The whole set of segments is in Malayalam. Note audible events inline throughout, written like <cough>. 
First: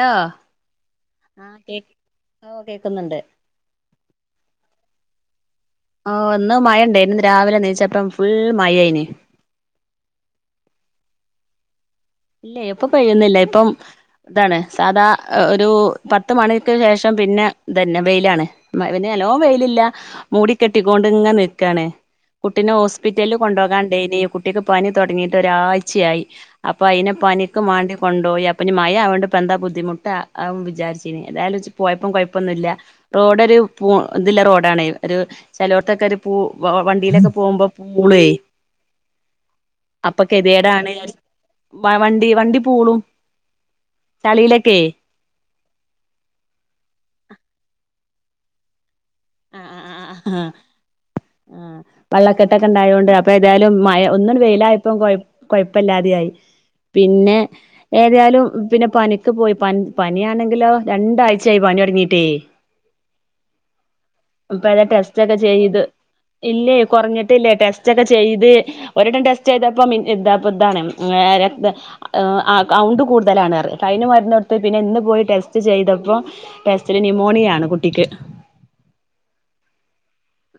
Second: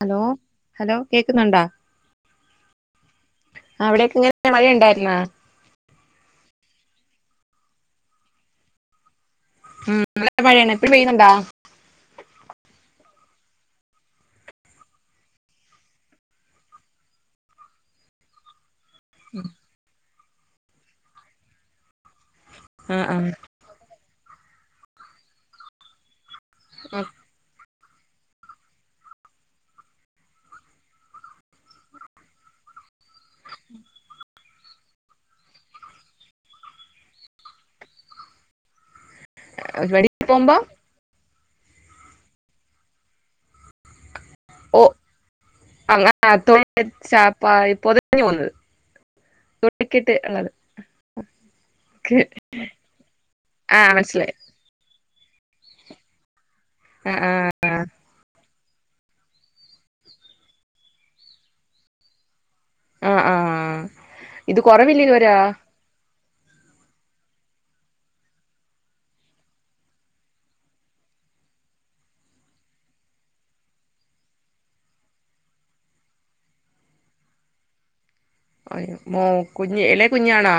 ലോ ഹലോ ഹലോ ആഹ് കേക്കുന്നൊണ്ടാ? കേ ഓ കേക്കുന്നുണ്ട് അവിടെക്കെ എങ്ങനെയ മഴയൊണ്ടായിരുന്നാ? ആ ഇന്ന് മഴ ഇണ്ടായിനി ഇന്ന് രാവിലെനീച്ചപ്പം ഫുൾ മയയായിന്. ഉ വിടേം മഴയാണ് ഇപ്പ പെയ്യുന്നുണ്ടോ? ഇല്ല ഇപ്പൊ പെയ്യുന്നില്ല ഇപ്പം ഇതാണ് സാധാ ഒരു പത്ത് മണിക്ക് ശേഷം പിന്നെ ഇതന്നെ വെയിലാണ്. പിന്നെ എലോവും വെയിലില്ല മൂടിക്കെട്ടിക്കൊണ്ടിങ്ങെ നിൽക്കാണ്. കുട്ടിനെ ആഹ് ഹോസ്പിറ്റലിൽ കൊണ്ടുപോകാണ്ടേനി, കുട്ടിക്ക് പനി തുടങ്ങീട്ടൊരാഴ്ചയായി. പ്പയിനെ പനിക്ക് മാണ്ടി കൊണ്ടോയി അപ്പനി മയ ആവുകൊണ്ടിപ്പന്താ ബുദ്ധിമുട്ട് ആവും വിചാരിച്ചിന് ഏതായാലും ജ് പോയപ്പം കൊയപ്പൊന്നും ഇല്ല. റോഡ് ഒരു ഇതില്ല റോഡ് ഡാണേ ഒരു ചെലോടത്തൊക്കെ ഒരു പൂ വണ്ടിയിലൊക്കെ പോകുമ്പോ പൂള്വെ. ആഹ് വെളിയിൽ പോകുമ്പോ അപ്പൊക്കെതികേടാണ്. <unintelligible> വ വണ്ടി വണ്ടി പൂളും. ചളിയിലൊക്കെ ഓ അങ്ങത്തണ ചാപ്പാ പൊതഞ്ഞു പോന്നത് തുട്ടിക്കിട്ട് ഉള്ളത് ആ വെള്ളക്കെട്ടൊക്കെ ഉണ്ടായതൊണ്ട് അപ്പൊ ഏതായാലും ആഹ് മഴ മനസ്സിലായി ഒന്നും വെയിലായപ്പ കൊയപ്പ കൊഴപ്പല്ലാതെ ആയി, ആഹ് പിന്നെ ആഹ് ഏതായാലും പിന്നെ പനിക്ക് പോയി പ പനിയാണെങ്കിലോ രണ്ടാഴ്ചായി പനി തുടങ്ങീട്ടേ. ആ ആ അപ്പൊ അതാ ടെസ്റ്റ് ഒക്കെ ചെയ്ത് ഇല്ലേ കുറഞ്ഞിട്ടില്ലേ ടെസ്റ്റ് ഒക്കെ ചെയ്ത് ഒരൂട്ടം ടെസ്റ്റ് ചെയ്തപ്പ ഇ ഇതാപ്പ് ഇതാണ് ആ രക്തം കൗണ്ട് കൂടുതലാണ് പറഞ്ഞു അപ്പയിന് മരുന്നൊടുത്തു, പിന്നെ ഇന്ന് പോയി ടെസ്റ്റ് ചെയ്തപ്പോ ടെസ്റ്റില് ന്യൂമോണിയ ആണ് കുട്ടിക്ക്. അയ്യോ മോൻ കുഞ്ഞ് എളേ കുഞ്ഞാണോ?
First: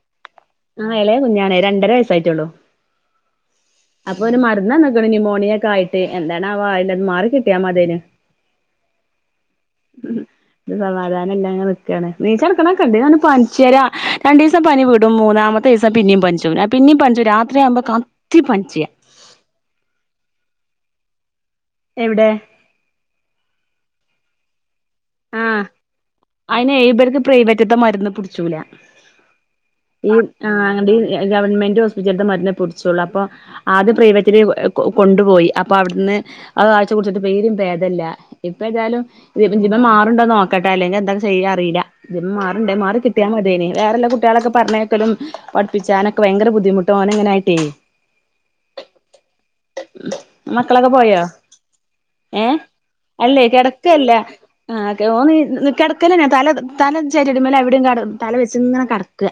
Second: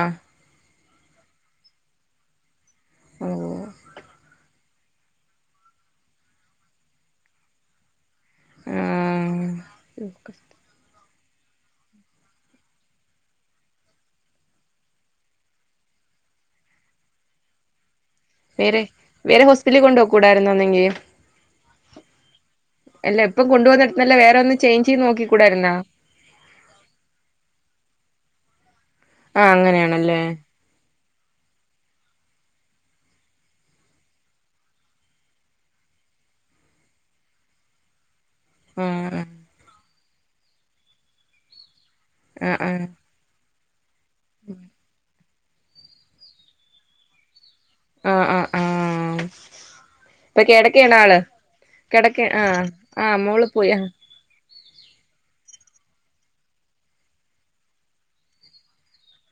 ആ എളയ കുഞ്ഞാണേ രണ്ടര വയസ്സായിട്ടുള്ളു. ഉം അപ്പൊ ഒരു മരുന്ന്ന്നേക്കാണ് ന്യുമോണിയ ഒക്കെ ആയിട്ട്, എന്താണാവോ ആ യിന്റത് മാറി കിട്ടിയാ മതേന്. ആഹ് ഉം <unintelligible> അതുകാനം എല്ലാം ഇങ്ങനെ നിക്കാണ് നീച്ചടക്കണ കണ്ടഞ്ഞാല് പനിച്ചേരാ രണ്ടീസം പനി വിടും മൂന്നാമത്തെ ദിവസം പിന്നെ ന്നെ പനിച്ചുവരും ആ പിന്നീ പനിച്ചുവരും രാത്രിയാമ്പ വേറെ വേറെ ഹോസ്പിറ്റലിൽ കൊണ്ട് പൊക്കൂടാരുന്നോന്നെങ്കി എവിടെ അല്ല ഇപ്പം കൊണ്ടു പോന്നിടത്തുന്നല്ലേ വേറെ ഒന്ന് ചേഞ്ച് ചെയ്ത് ആ നോക്കിക്കൂടായിരുന്നോ അയിനേഴുപേർക്ക് പ്രൈവറ്റത്തെ മരുന്ന് പിടിച്ചൂല. ആഹ് ഈ അങ്ങനെയാണല്ലേ ആ അങ്ങ ഗവൺമെന്റ് ഹോസ്പിറ്റലത്തെ മരുന്നെ പുടിച്ചുള്ളൂ അപ്പൊ ആദ്യം പ്രൈവറ്റില് കൊണ്ടുപോയി അപ്പൊ അവിടുന്ന് അതാഴ്ച കുടിച്ചിട്ട് പേരും ഭേദല്ല ഇപ്പൊ ഏതാലും ആഹ് ഇ ജീപൻ മാറണ്ടോന്ന് നോക്കട്ടെ അല്ലെങ്കിൽ എന്തൊക്കെ ചെയ്യാ അറിയില്ല ഇ ആഹ് മാറണ്ടേ ആഹ് മാറി കിട്ടിയാ മതിന് വേറെല്ല കുികളൊക്കെ പറഞ്ഞേക്കലും പഠപ്പിച്ചാനൊ ഭയങ്ക ബുദ്ധമുട്ടന എങ്ങനെയ ആഹ് ആഹ് ആഹ ഇപ്പൊ മക്കളൊക്കെ കേടക്കാണ് ആള് പോയോ കിടക്ക ഏഹ് ആഹ് ആഹ് അല്ലേ മോള് പോയി കിടക്കല്ല ആഹ് ഓ നീ കിടക്കലന്നാ തല തല ചേരിടിമേല എവിടെയുംട തല വെച്ച ഇങ്ങനെ കിടക്കുക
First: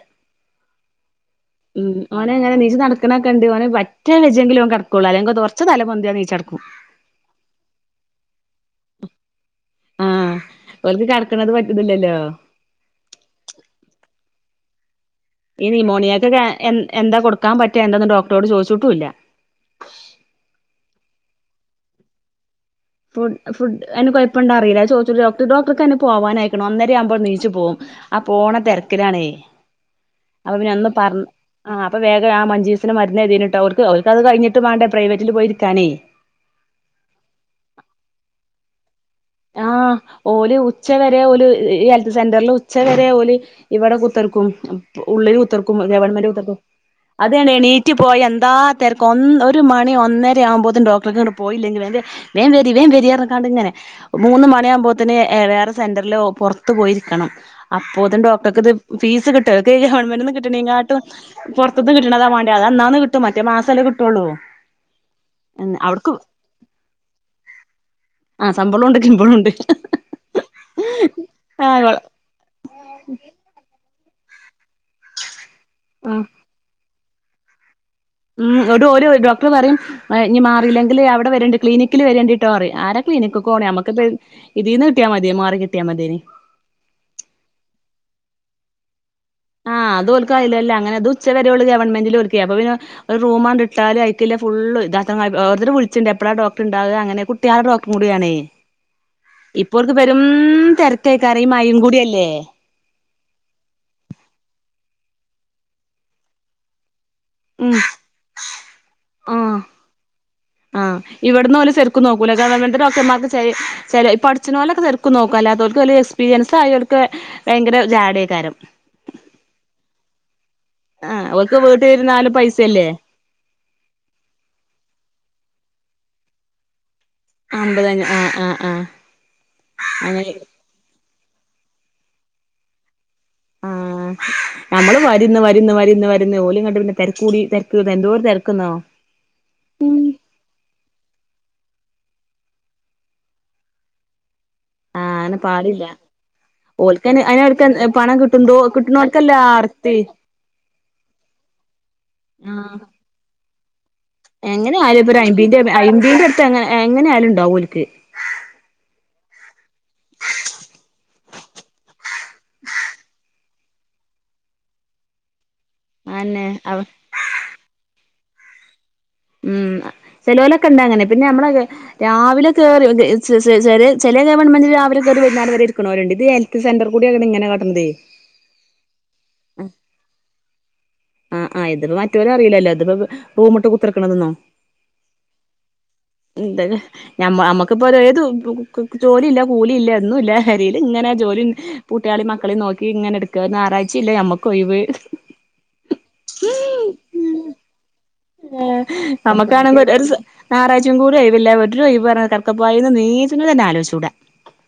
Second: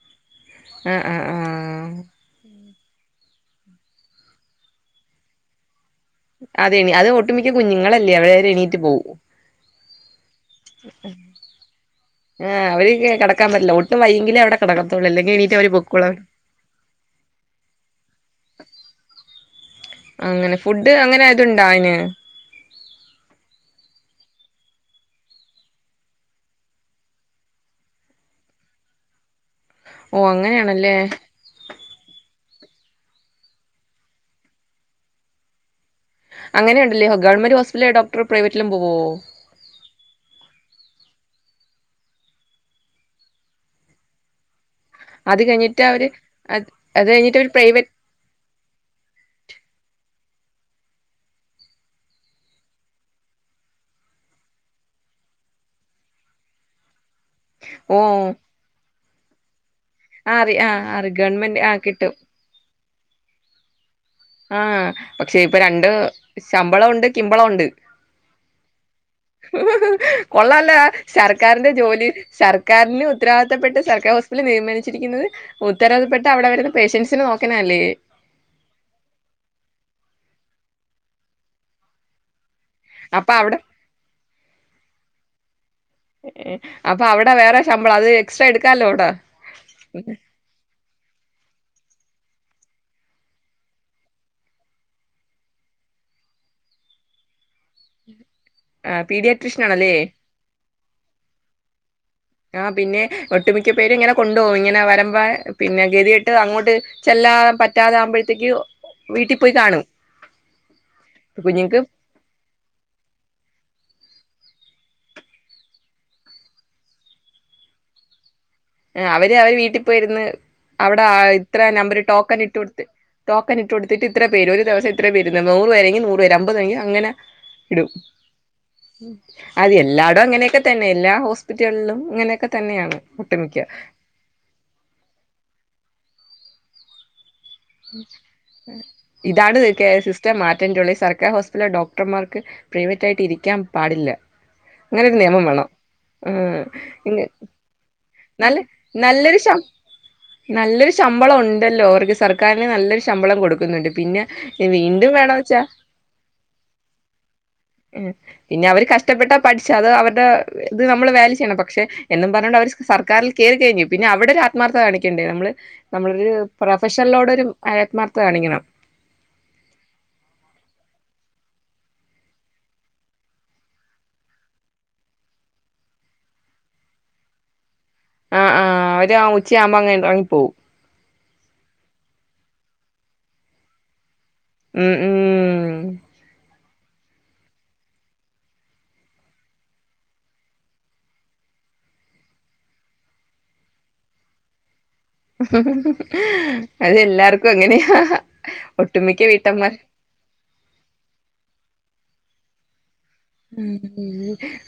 ആഹ് ആഹ് ആഹ് ഉം ഓനെങ്ങനെ നീച്ച നടക്കുന്ന കണ്ട പോ പറ്റെങ്കിലും കടക്കുള്ള അല്ലങ്കറച്ച തല നീച്ചടക്കും അതെണ അത് ഒട്ടുമിക്ക കുഞ്ഞുങ്ങളല്ലേ അവടെരെ എണീറ്റ് പോവും ആഹ് ഓൽക്ക് കടക്കണത് പറ്റണില്ലല്ലോ ആഹ് അവര് കിടക്കാൻ പറ്റില്ല ഒട്ടും വൈകങ്കിലേ അവിടെ കിടക്ക ഈ നിയമോണിയക്ക എ എന്താ കൊടുക്കാൻ പറ്റാ എന്താന്ന് ഡോക്ടറോട് ചോദിച്ചിട്ടുംല്ല അങ്ങനെ ഫുഡ് അങ്ങനെ ആതുണ്ട അന് ഇപ്പണ്ട അറിയില്ല ചോദിച്ച ഡോട ഡോക്ടർക്ക് തന്നെ പോവാനൻയിക്കണം അന്നേം ആവുമ്പോൾ നീച്ചു പോവും ആ പോണ തിരക്കിലാണേ ഓഹ് അപ്പൊ പിന്നെ അന്ന് അങ്ങനെയാണല്ലേ പറഞ്ഞു ആ അപ്പൊ വേഗം ആ മ ജീവസന് മരന്ന് എഴതിട്ട് അവർക്ക് അവർക്കത് കഴിട്ട് വേണ്ട പ്രൈറ്റിൽ പോയിരിക്കാനേ അങ്ങനെയ ഉണ്ടല്ലേോ ഗവൺമെന്റ് ഹോസ്പിറ്റല ഡോക്ടർ പ്രൈവറ്റിലും പോവോ ആ ഓല ഉച്ചവരെ ഓല ഹെൽത്ത് സെന്ററിൽ ഉച്ച വരെ ഓല ഇവിടെ കുത്തിർക്കും ഉള്ളിൽ അത് കുത്തർക്കും കഴിഞ്ഞിട്ട് അവര് ഗവൺമെന്റ്ത്തർക്കും അത് അത് കഴിഞ്ഞിട്ട് ഒരു പ്രൈവറ്റ് എണീറ്റ് പോയ എന്താ തിരക്കും ഒരു മണി ഒന്നര ആകുമ്പോത്തും ഡോക്ടർട്ട പോയില്ലെങ്കിൽ വ വേൻ വ വേൻ വരിയാക്കാണ്ട് ഇങ്ങനെ മൂന്ന് മണിയാകുമ്പോത്തന് എ അവയർ സെന്റൽോ പുറത്ത് പോയി അപ്പോതും ഓഹ് ഡോക്ടർക്ക്ത് ഫീസ് കി ഗവൺമെന്റിന്ന് ആഹ് അറി കിട്ടണ ആഹ് ഇങ്ങട്ടും അറി ഗവൺമെന്റ് പുറത്ത ആഹ് നിന്ന് കിട്ടും കിട്ടണതാ വേണ്ടത് അത് അന്നന്ന് കിട്ടും മറ്റ മാസമല്ലട്ട ആഹ പക്ഷെ ഇപ്പൊ രണ്ട് അവ്ട്ക്ക് ശമ്പള ഉണ്ട് കിമ്പളണ്ട് ആഹ് ശമ്പളോണ്ട് ശമ്പളോണ്ട് കൊള്ളല്ല സർക്കാരിന്റെ ആഹ് ജോലി സർക്കാരിന് ഉത്തരവാദിത്തപ്പെട്ട സർക്കാർ മാനിച്ചിരിക്കുന്നത് ഉം ഉത്തരവാദപ്പെട്ട് അവിടെ വരുന്ന പേഷ്യൻസിനെ നോക്കണ അല്ലേ ഉം ഒരു ഡോക്ടർ പറയും ഇനി മാറിയില്ലെങ്കിൽ അവിടെ വരേണ്ടി ക്ലിനിക്കില് വരേണ്ടിട്ട് റി ആരാ അപ്പൊ ക്ലിനിക്ക ഒക്കെ അവിടെ പോണ നമുക്ക് ഇതിൽന്ന് കിട്ടിയാ മതി മാറി കിട്ടിയാ മതിയേനി ഏ അപ്പൊ അവിടെ വേറെ ശമ്പളം അത് എക്സ്ട്രാ എടുക്കാാലോ അവിട ആഹ് അത്ൽക്കായില്ലല്ലേ അങ്ങനെ അത് ഉച്ച ഗവൺമെന്റ ഒരു റൂമട്ടാലും ഫു വിളിച്ചുണ്ട് എാോ ഡോക്ർ ഉണ്ടാവുക അങ്ങനെട്ടളുടെ ഡോക്ർ കൂടിയണേ ആഹ് പീഡിയാട്രീഷ്യൻ ആണല്ലേ ഇപ്പോർക്ക് വെരും തിരക്കെക്കാരും മഴയും കൂടിയല്ലേ ആഹ പിന്നെ ഒട്ടുമിക്ക പേര് ഇങ്ങനെ കൊണ്ടപോും ഇങ്ങനെ വരമ്പ പിന്നെ ഗതിയിട്ട് അങ്ങോട്ട് ചെല്ലാൻ ഉം പറ്റാതൊകുമ്പോഴത്തേക്ക് വീട്ടിൽ പോയി ആഹ് കാണും ആഹ് ഇവിടന്ന് പോലെ കുഞ്ഞുങ്ങൾക്ക് ചെറുക്ക് നോക്കൂല ഗവൺമെന്റ് ഡോക്ടർമാർക്ക് ച ചപ്പ അച്നോലൊക്കെർക്കും നോക്ക അല്ലാത്തർക്ക് വലിയ എക്സ്പീരിയസ് അ അവർക്ക് ഭയങ്കര ജാഡയേക്കാരം അവര് അവര് വീട്ടിൽ പോയി ഇരുന്ന് അവിടെ ആഹ് ഓൽക്ക് ഇത്ര നമ്പര് വീട്ടിലിരുന്നാലും ടോക്കൻ ഇട്ട കൊടുത്ത് പൈസയല്ലേ കന്നിട്ട കൊടുത്തിട്ട് ഇത്ര പേ ഒരു ദിവം ഇത്ര പ വര നൂറ് വരരെങ്ക നൂറ്ര അമ്പത്തണെങ്ക അനെ ഇടും അമ്പതഞ്ഞ ആഹ് ആഹ് ആഹ് അത് എല്ലാടും അങ്ങനെ അങ്ങനെയൊക്കെ തന്നെല്ല ഹോസ്പിറ്റലിലും ഇങ്ങനെയൊക്കെ തന്നെയാണ് ഒട്ടുമിക്ക ആ നമ്മള് വരുന്ന് വരുന്ന് വരുന്ന് വരുന്ന് ഓലും കണ്ടു പിന്നെ തിരക്കൂടി ഇതാണ് ത സിസ്റ്റർ മാറ്റേണ്ടള്ളത് സർക്കാർ ഹോസ്പിറ്റല ഡോക് ഡോക്ടർമാർക്ക് പ്രൈവറ്റ ആായിട്ട് ഇരിക്കാൻ പാടില്ല അങ്ങനൊരു ആഹ അനെ നിയമം വേണം പാടില്ല ഉം ഓക്കൻ അന എടുക്കാൻ നല്ല കിട്ടോ കിട്ടുന്നോർക്കല്ല നല്ലൊരു ശം ആർത്തി നല്ലൊരു ശമ്പളം ഉണ്ടല്ലോ അവർക്ക് സർക്കാരിന് ആഹ് നല്ലൊരു ശമ്പളം കൊടുക്കുന്നുണ്ട് പിന്നെ എങ്ങനെ ആയാലും ഇപ്പൊ വീണ്ടും ഒരു വേണം അയ്മ്പീന്റെ അയ്മ്പീന്റെ അടുത്ത് എങ്ങനെ എങ്ങനെ ആയാലും ഇണ്ടാവും ഓൽക്ക് ന്നെ ക പഠിച്ച അത് അവരുടെ ഇത് നമ്മള് വാല്യ ചെയ്യണം പക്ഷെ എന്നും പറഞ്ഞ കൊണ്ട് അവർ സർക്കാരിൽ കേറി കഴിഞ്ഞു പിന്നെ അവിടെ ഒരു ആത്മാർത്ഥ കാണിക്കേണ്ടേ നമ്മള് നമ്മളെരു അതെന്നെ അവ പ്രൊഫഷനിലോടൊരു ആത്മാർത്ഥത കാണിക്കണം ഉം ചെലവലൊക്കെയൊണ്ട് അങ്ങനെ പിന്നെ നമ്മള് രാവിലെ കേറി ച ചെല ഗവൺമെന്റ് രാവിലെ കേറി ത് വൈന്നാരം വെരെ ഇരിക്ക്‌ണോല്ണ്ട് ഇത്ഹെൽത്ത് സെന്റർ കൂട്യണ് ഇങ്ങനെ കാട്ട്ണതെ ആഹ് ആഹ് അവര് ഉച്ചയാവുമ്പം അങ്ങ് എറങ്ങി പോവും ആ ആ ഇത്പ്പോ മറ്റോരറിലല്ലോ ഇതിപ്പോ റൂമ്ട്ട് കുത്ത്ർക്കണതൊന്നും ഉം ഉം ഉം അ നമ്മക്കിപ്പോ ഏത് ജോലിയില്ല കൂലിയില്ല ഒന്നുയില്ല പെരയിൽ ഇങ്ങനെ ജോലി കുട്ട്യാളേം മക്കളേം നോക്കി ഇങ്ങനെ ട്ക്കാ ഞാറായ്ച്ചില്ല ഞമ്മക്കൊയ് വ് അതെല്ലാർക്കും അങ്ങന്യാ നമ്മക്കാണെങ്കി ഒരു സൊ ഞാറായ്ച്ചേ കൂടി ഒയ്വില്ല ഒരുയ്വ് ന്ന്ർഞ കെടക്കപ്പായിന്ന് നീ ഉ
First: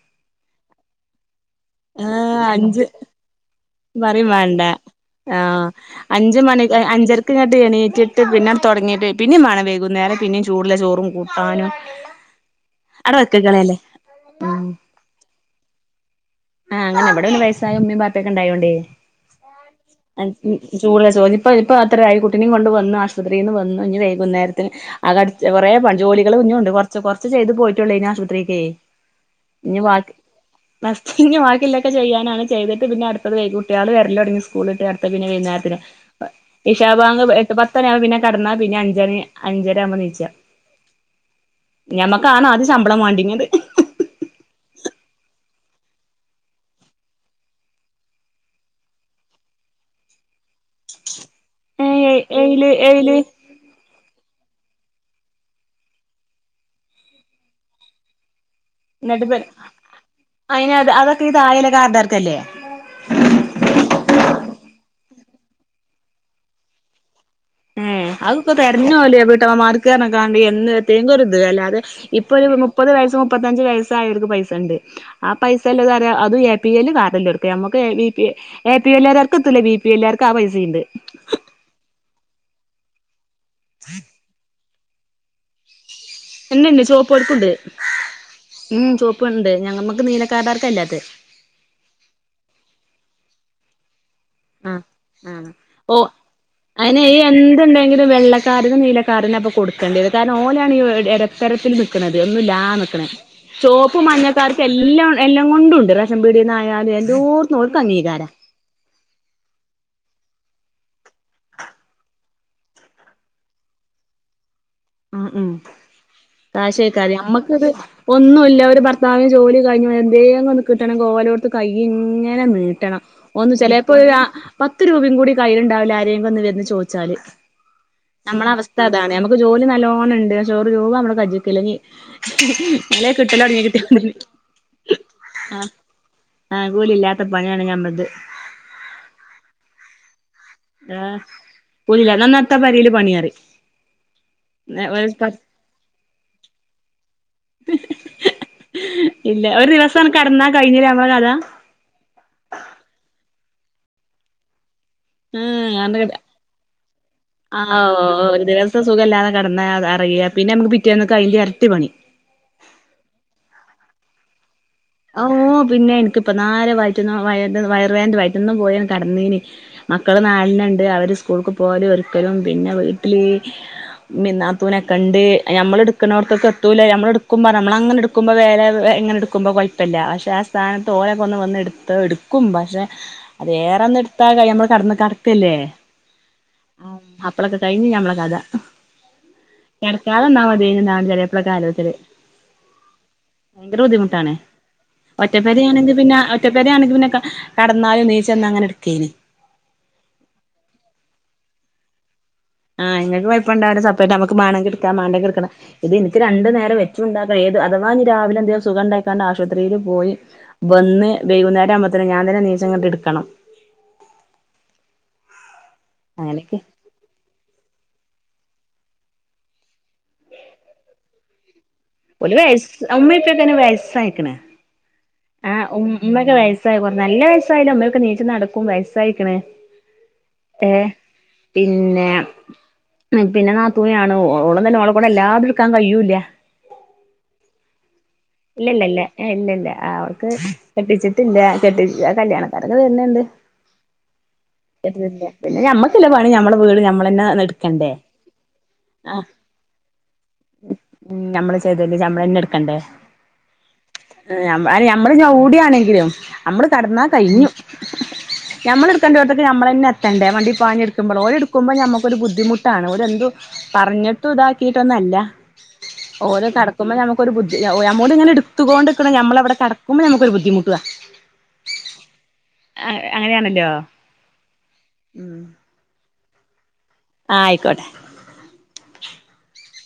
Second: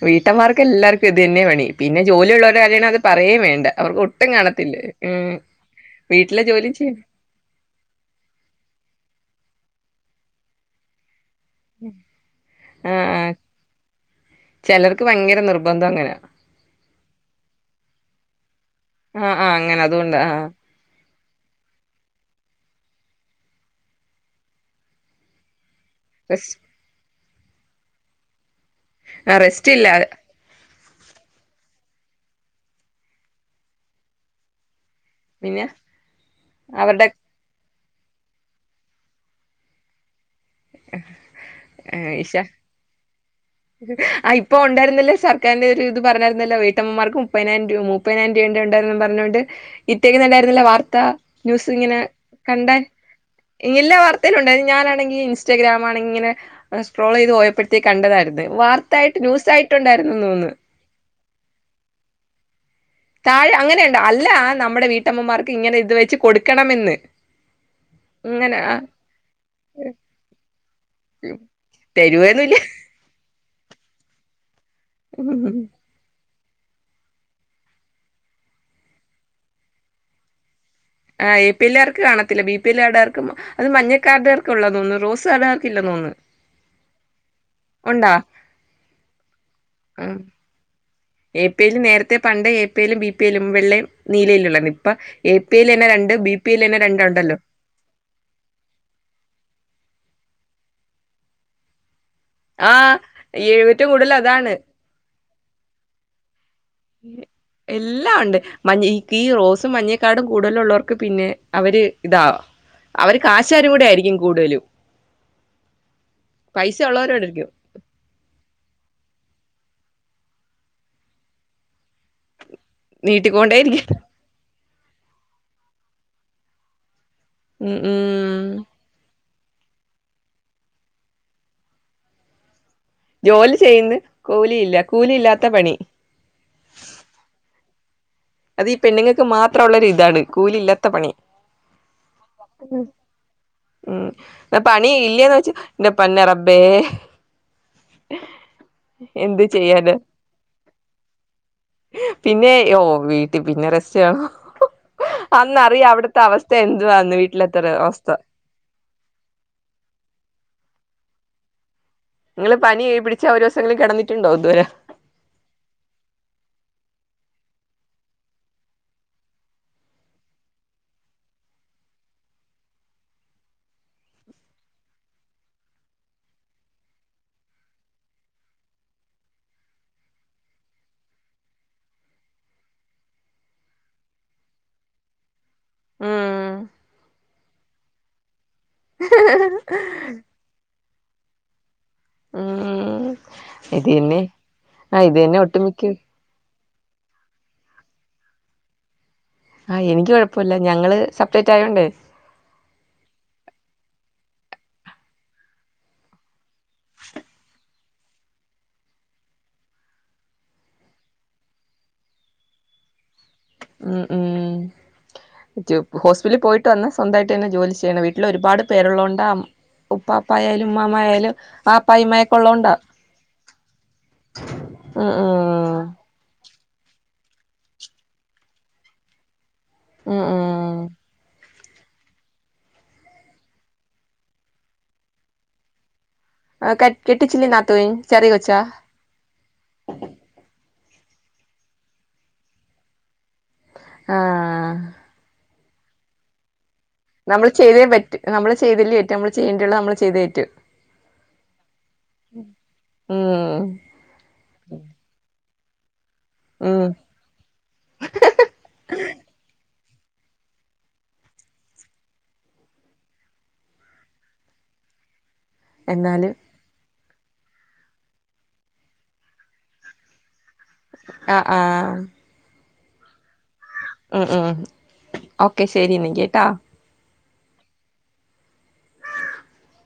വീട്ടാമാർക്ക് എല്ലാർക്കും ഇത് തന്നെ പണി പിന്നെ ആഹ് ജോലിയെള്ള അഞ്ച് കാര്യാണ് അത് പറയെ വേണ്ട അവർക്ക് പറയും ഒട്ടും വേണ്ട കാണത്തില്ല ഉം ആഹ് അഞ്ച് വീട്ടിലെ മണി ജോലി ചെയ്യ അഞ്ചരക്ക് ഇങ്ങിട്ട് എണീറ്റിട്ട് പിന്നെ തെടങ്ങിയിട്ട് പിന്നെ വേണം വൈകുന്നേരം പിന്നെ ചൂടുളളചോറും കൂ താനും ആ ആ ഉം ചെലോർക്ക് ഭയങ്കര നിർബന്ധങ്ങനെ അങ്ങനെ ഇവടെ ഒരു വയസ്സായോണ്ട് ഉമ്മയും, ബാപ്പയൊക്കെ ഉണ്ടായോണ്ടേ ആഹ് ആഹ് അങ്ങനെ അതുകൊണ്ട് ആഹ് <unintelligible> ജ്യോതി പ്പ ഇപ്പത്രായ് കുട്ടിനിം കൊണ്ട് വെന്ന് ആശുപത്രിന്ന് വെന്നു ഞ്ഞി വൈകുന്നേരത്തിന് അകടിച്ച് കൊറെ പണി ജോലികള് റെസ് കുഞ്ഞുമുണ്ട് കെറച്ച്, കെറച്ച് ചെയ്തു പോയിട്ടൊള്ളെ ആശു ത്രിക്ക് അ റെസ്റ്റ് ഇല്ലാതെ <unintelligible> ബാക്കില്ലൊക്കെ ചെയ്യാനാണ് ചെയ്ത്ട്ട് പിന്നെ അട്ത്തതെ കുട്ട്യാള് വെര്ലൊടങ്ങി സ്കൂള് ട്ട് പിന്നെ ഈ നേരത്തിന് ഈ അവരുടെ ശാപം എട്ട് പത്ത് അ പിന്നെ കെടന്നാ പിന്നെ അഞ്ചര അഞ്ചര ആകുമ്പോ എനീച്ച ഏഹ് ഇഷ ഞമ്മക്കാണ് ആദ്യം ശമ്പളം വാണ്ടിങ്ങിയത് ആഹ് ഇപ്പം ഒണ്ടായിരുന്നല്ലോ സർക്കാരിന്റെ ഒരു ഇത് പറഞ്ഞായിരുന്നല്ലോ വീട്ടമ്മാർക്ക് മുപ്പതിനായിരം രൂപ മുപ്പതിനായിരം രൂപ ന്ന് ണ്ടായ്ര്ന്നും പർഞ്ഞോണ്ട് ഇട്ടിണ്ടായിരുന്നല്ലോ വാർത്ത ന്യൂസ് ഏ ഇങ്ങനെ ഏയില് കണ്ട ഏയില് ഇങ്ങില്ലാ വർ ഉണ്ടായിത് ഞാനാണെങ്കി ഇൻസ്റ്റാഗ്രാം ആണ് ഇങ്ങനെ സ്ക്രോള് ചെയ്ത് പോയപഴ്ത്തെ കണ്ടതാരുന്ന് വാർത്തായിട്ട് എന്നിട്ട് ന്യൂസായിട്ടുണ്ടായിരുനന്ന് തോന്ന്ന്ന്. അയിന് അതൊക്കെ ഈ താഴെയുള്ള കാർഡാർക്കല്ലേ താഴെ അങ്ങനെയിണ്ട അല്ല നമ്മുടെ വീട്ടമ്മമാർക്ക് ഇങ്ങനെ ഇത് വെച്ച് കൊടുക്കണമെന്ന് ഉം അതൊക്കെ അങ്ങനെ തെരഞ്ഞോലിയ വീട്ടമ്മ മാർക്ക് രനെക്കാണ്ടി എന്ന് ഏങ്കുരുത് അല്ലാതെ ഇപ്പൊ ഒരു തരുവേന്നുല്ല മുപ്പത് വയസ്സ് മുപ്പത്തഞ്ച് വയസ്സായവർക്ക് പൈസണ്ട് ആ പൈസല്ല ത് ര അ എ. പി. എൽ കാർഡല്ലാം എട്ക്ക് മ്മ്ക്ക് A. B. P A. P. എല്ലർക്കത്തില്ല ബി. പി. എല്ലാർക്ക് ആ പൈസണ്ട് ആ എ പി എല്ലാർക്ക് കാണത്തില്ല ബി പി എല്ലാടാർക്ക്‌ അതും മഞ്ഞക്കാടാർക്ക്‌ള്ള തോന്നു റോസാടാർക്കില്ലെന്ന് തോന്ന്ന്ന് എന്തെണ്ട് ചെവപ്പ് കാർഡ് ഉണ്ട് ഉം ചെവപ്പ് ഉണ്ട് നമ്മക്ക് നീല കാർഡ്കാർക്കായില്ലാത്തെ എ പി എൽ നേരത്തെ പണ്ടേ എ പി എലും, ബി. പി. എലും, വെള്ളേ നീലയില്ലല്ലോന്ന് ആഹ് പ്പൊ എ ആഹ് പി എല്ലെന്നെ ഓ രണ്ടും ബി പി എല്ലെന്നെ അയിന് രണ്ടുണ്ടല്ലോ കാട്നാപ്പൊ കൊട്ക്കണ്ടയേത് കാരണം ഓലാണീ എടത്തരത്തിൽ നി ക്ക്‌ണത് ഒന്നുല്ലാ ആ നിക്ക്ണത് ഏറ്റവും ചോപ്പും കൂടുതൽ അതാണ് മഞ്ഞക്കാർക്കും എല്ലും എല്ലങ്കോണ്ടുംണ്ട് റേഷൻ പീട്യേ എല്ലായൊണ്ട് മഞ്ഞകി, റോസ് സും മഞ്ഞേ കാർഡും കൂടുതലൊളേളാർക്ക് പിന്നെ അവര് ഇതാകാം അവർ കാശ് കാരും കൂടെ ആയിരിക്കും കൂടുതലും ഉം ഉം പൈസ കാശേക്കാരം ഉള്ളവരോടായിരിക്കും ഞമ്മക്കിത് ഒന്നുല്ല ഒരു ഭർത്താവി ജോലി കഴിഞ്ഞ് എന്തേലേ ഒന്ന് കിട്ടണം <unintelligible> കഴി ഇങ്ങനെ മീട്ടണം ഒന്ന് നീട്ടിക്കൊണ്ടേയിരിക്കും ചെലപ്പോഴ പത്ത് രൂപയും കൂടി കയ്യിയിലിണ്ടാവില്ല ആരെയങ്കിലും ഒന്ന് വന്ന് ചോദിച്ചാല് ഉം നമ്മളെ ഉം അവസ്ഥ അതാണ് നമ്മ ജോലി നല്ലോണം ണ്ട് പക്ഷേ ഒരു രൂപ നമ്മടെ ക്ജിക്കില്ലെങ്കിൽ മലെ കിട്ടലോ ജോലി അടിഞ്ഞ കിട്ട ചെയ്യുന്ന് കൂലിയില്ല കൂലി ഇല്ലാത്ത ആഹ പണി ആഹ് ഗൂളില്ലാത്ത പണിയാണ് ഞ അത് ഈ പെണ്ണുങ്ങൾക്ക് മാത്രം ഉള്ളരു ഇതാണ് കൂലി ഇല്ലാത്ത പണി ല്ല എന്നാത്തെ പരിയിൽ പണിയാറി ഉം പണി ഇല്ലേന്ന് വെച്ച എന്റെ പന്ന റബബേ ഇല്ല ഒരു ചെയ്യാന് ദിവസ കിടന്നാ കഴിഞ്ഞില്ലമ്മള കഥ ട്ട പിന്നെ രസയാണോ ആ ക വീട്ടിലത്തെ ആ അവസ്ഥ ഒരു ദിവസം സുഖല്ലാതെ കിടന്നതാ പററ പിന്നെ നമുക്ക് പിറ്റേന്ന അതിന്റെ അരട്ട പണി നിങ്ങള്ൾ പനി ഏ പിിച്ച ഒരു ദസം എങ്കില കിന്നിട്ടുണ്ടോ ഇതുവരെ ഓ പിന്നെ എനിക്കിപ്പ നരെ വയറ്റ വയ വയറ വേ് വയറ്റന്നും പോയ കടന്നീന് മക്കൾ നാടിനുണ്ട് അവര് സ്കൂൾക്ക് പോലെ ഒരിക്കലും പിന്നെ വീട്ടിൽ പിന്നാത്തൂനെക്കെ കണ്ട് മ്മള എടുക്കുന്നവർക്കൊക്കെ എത്തൂല്ല ഞമ്മള എടുക്കുമ്പോ നമ്മള അങ്ങനെ എടുക്കുമ്പോ വേറെ എങ്ങന എടുക്ക്പോൾ പക്ഷെ ആ സ്ഥാനത്ത് ഓരക്കെ ഒന്ന് വ എടു എടുക്കും പക്ഷെ അത് േറെന്ന എടുത്ത ന പന്ന് കടക്കല്ലേ ആഹ ആ അപ്പളൊക്ക കഴിഞ്ഞ്ഞ നഞമ്മളക്ക അത കിടക്കാലന്നാ മതിെന്താണ് ചിലിയപ്പഴ കാല ഒത്തിരി ഉം ഭയങ്കര ഇത് തന്നെ ബുദ്ധിമുട്ടാാണ് ആ ഇത് തന്നെ ഒറ്റപ്പേര ഒട്ടുമിക്ക ആണെങ്കിൽ പിന്നെ ഒറ്റപ്പേര ആണെങ്കിൽന്നെ കടന്നാലും നീച്ച അങ്ങനെ എടുക്കേന് ആഹ എനിക്ക് കൊഴപ്പില്ല ഞങ്ങള് സെപ്പറേറ്റ് ആയോണ്ട്േ ആഹ് നിങ്ങക്ക്യപ്പ ഇണ്ടവി സപ്പേറ്റ്മുക്ക് മേണം കിടാം മേണ്ട കിക്കണം ഇത് എനിക്ക് രണ്ടു നേരം വെച്ചുണ്ടാ അഥവാ ന രാവിലെ എന്ത സുഖ ഉണ്ടക്കാണ്ട് ആശുപത്രിൽ പോയി വന്ന് വൈകുന്നേം ആകുമത്തേ ഞാൻ തന്നെ ട്ട എടുക്കണം ഉ ഉ ഹോസ്പിറ്റലിൽ അങ്ങനെയൊക്കെ പോയിട്ട് വന്ന സ്വന്തമായിട്ട് തെ ജോലി ചെയ്യ വീട്ടിൽ ഒരുപാട് പേരുള്ളോണ്ട് ഉപ്പാപ്പായാലും ഉമ്മായ ആയാലും വയ അമ്മപ്പൊക്കെന്നെ വയസായിക്കണ ഉം ആ ഉം ഉ ഉമ്മക്കെ വയ കൊറ നല്ല വയസായില്ല അമ്മയൊക്കെ നീച്ച നടക്കും വയസ്സായിരിക്കണ് ഉം ഏ ഉം പിന്നെ പിന്നെ നാ തൂണിയാണ് ഓള്ള തന്നെ ഓള കൂടെ എല്ലാതും എടുക്കാൻ കഴിയൂല്ല ആഹ ക കട്ടിിച്ചില്ലിിന തു ഇല്ലല്ല ഇല്ല ഇല്ല ഇല്ല അവർക്ക് പട്ടിച്ച ട്ട കെട്ട കല്യാണക്കാരൊക്കെ വരുന്നെുണ്ട് ആഹ പിന്നെ നമ്മ ചിലവാണ് മ്മടെ വീട് ഞമ്മളന്നെ നമ്മള് ചെയ്തേ എടുക്കണ്ടേ പറ്റും നമ്മള് ചെയ്തല്ലേ പറ്റും നമ്മള് ചെയ്യേണ്ടുള്ളത് നമ്മള് ചെയ്തേ പറ്റൂ ഉ നഞമ്മള് ചെയ്തല്ലേ നഞമ്മളന്നെ എടുക്കണ്ടേ ഉം ഞമ്മള് ഞ ഓടിയാണെങ്കിലും നമ്മള് ഉം കടന്നാ കഴിഞ്ഞു നഞമ്മൾ എടുക്കേണ്ട പോടത്തേക്ക നഞമ്മള തന്നെ തെണ്ടേ വണ്ടയി പാഞ്ഞെടുക്കുമ്പോൾോഓരെടുുമ്പോ നമുക്കൊരു ബുദ്ധിമുട്ടാണ് ഒരുര് എന് പറഞ്ഞിട്ട ഇതാക്കിയി്ൊന്ന ഓ എന്നാലും കക്കുമ്പോ നു നമ്മല ഇങ്ങെടുുകൊണ്ട്ിക്ക നമ്മവിടെ കടുമ്പോ നമു ഒരു ബുധിമുട്ടാണ് ആഹ ആഹ ആ അങ്ങനെയാണല്ലോ ഉം ഉം ഓക്കെ ശരിന്ന കേട്ടാ ആഹ ആയിക്കോട്ടെ ആ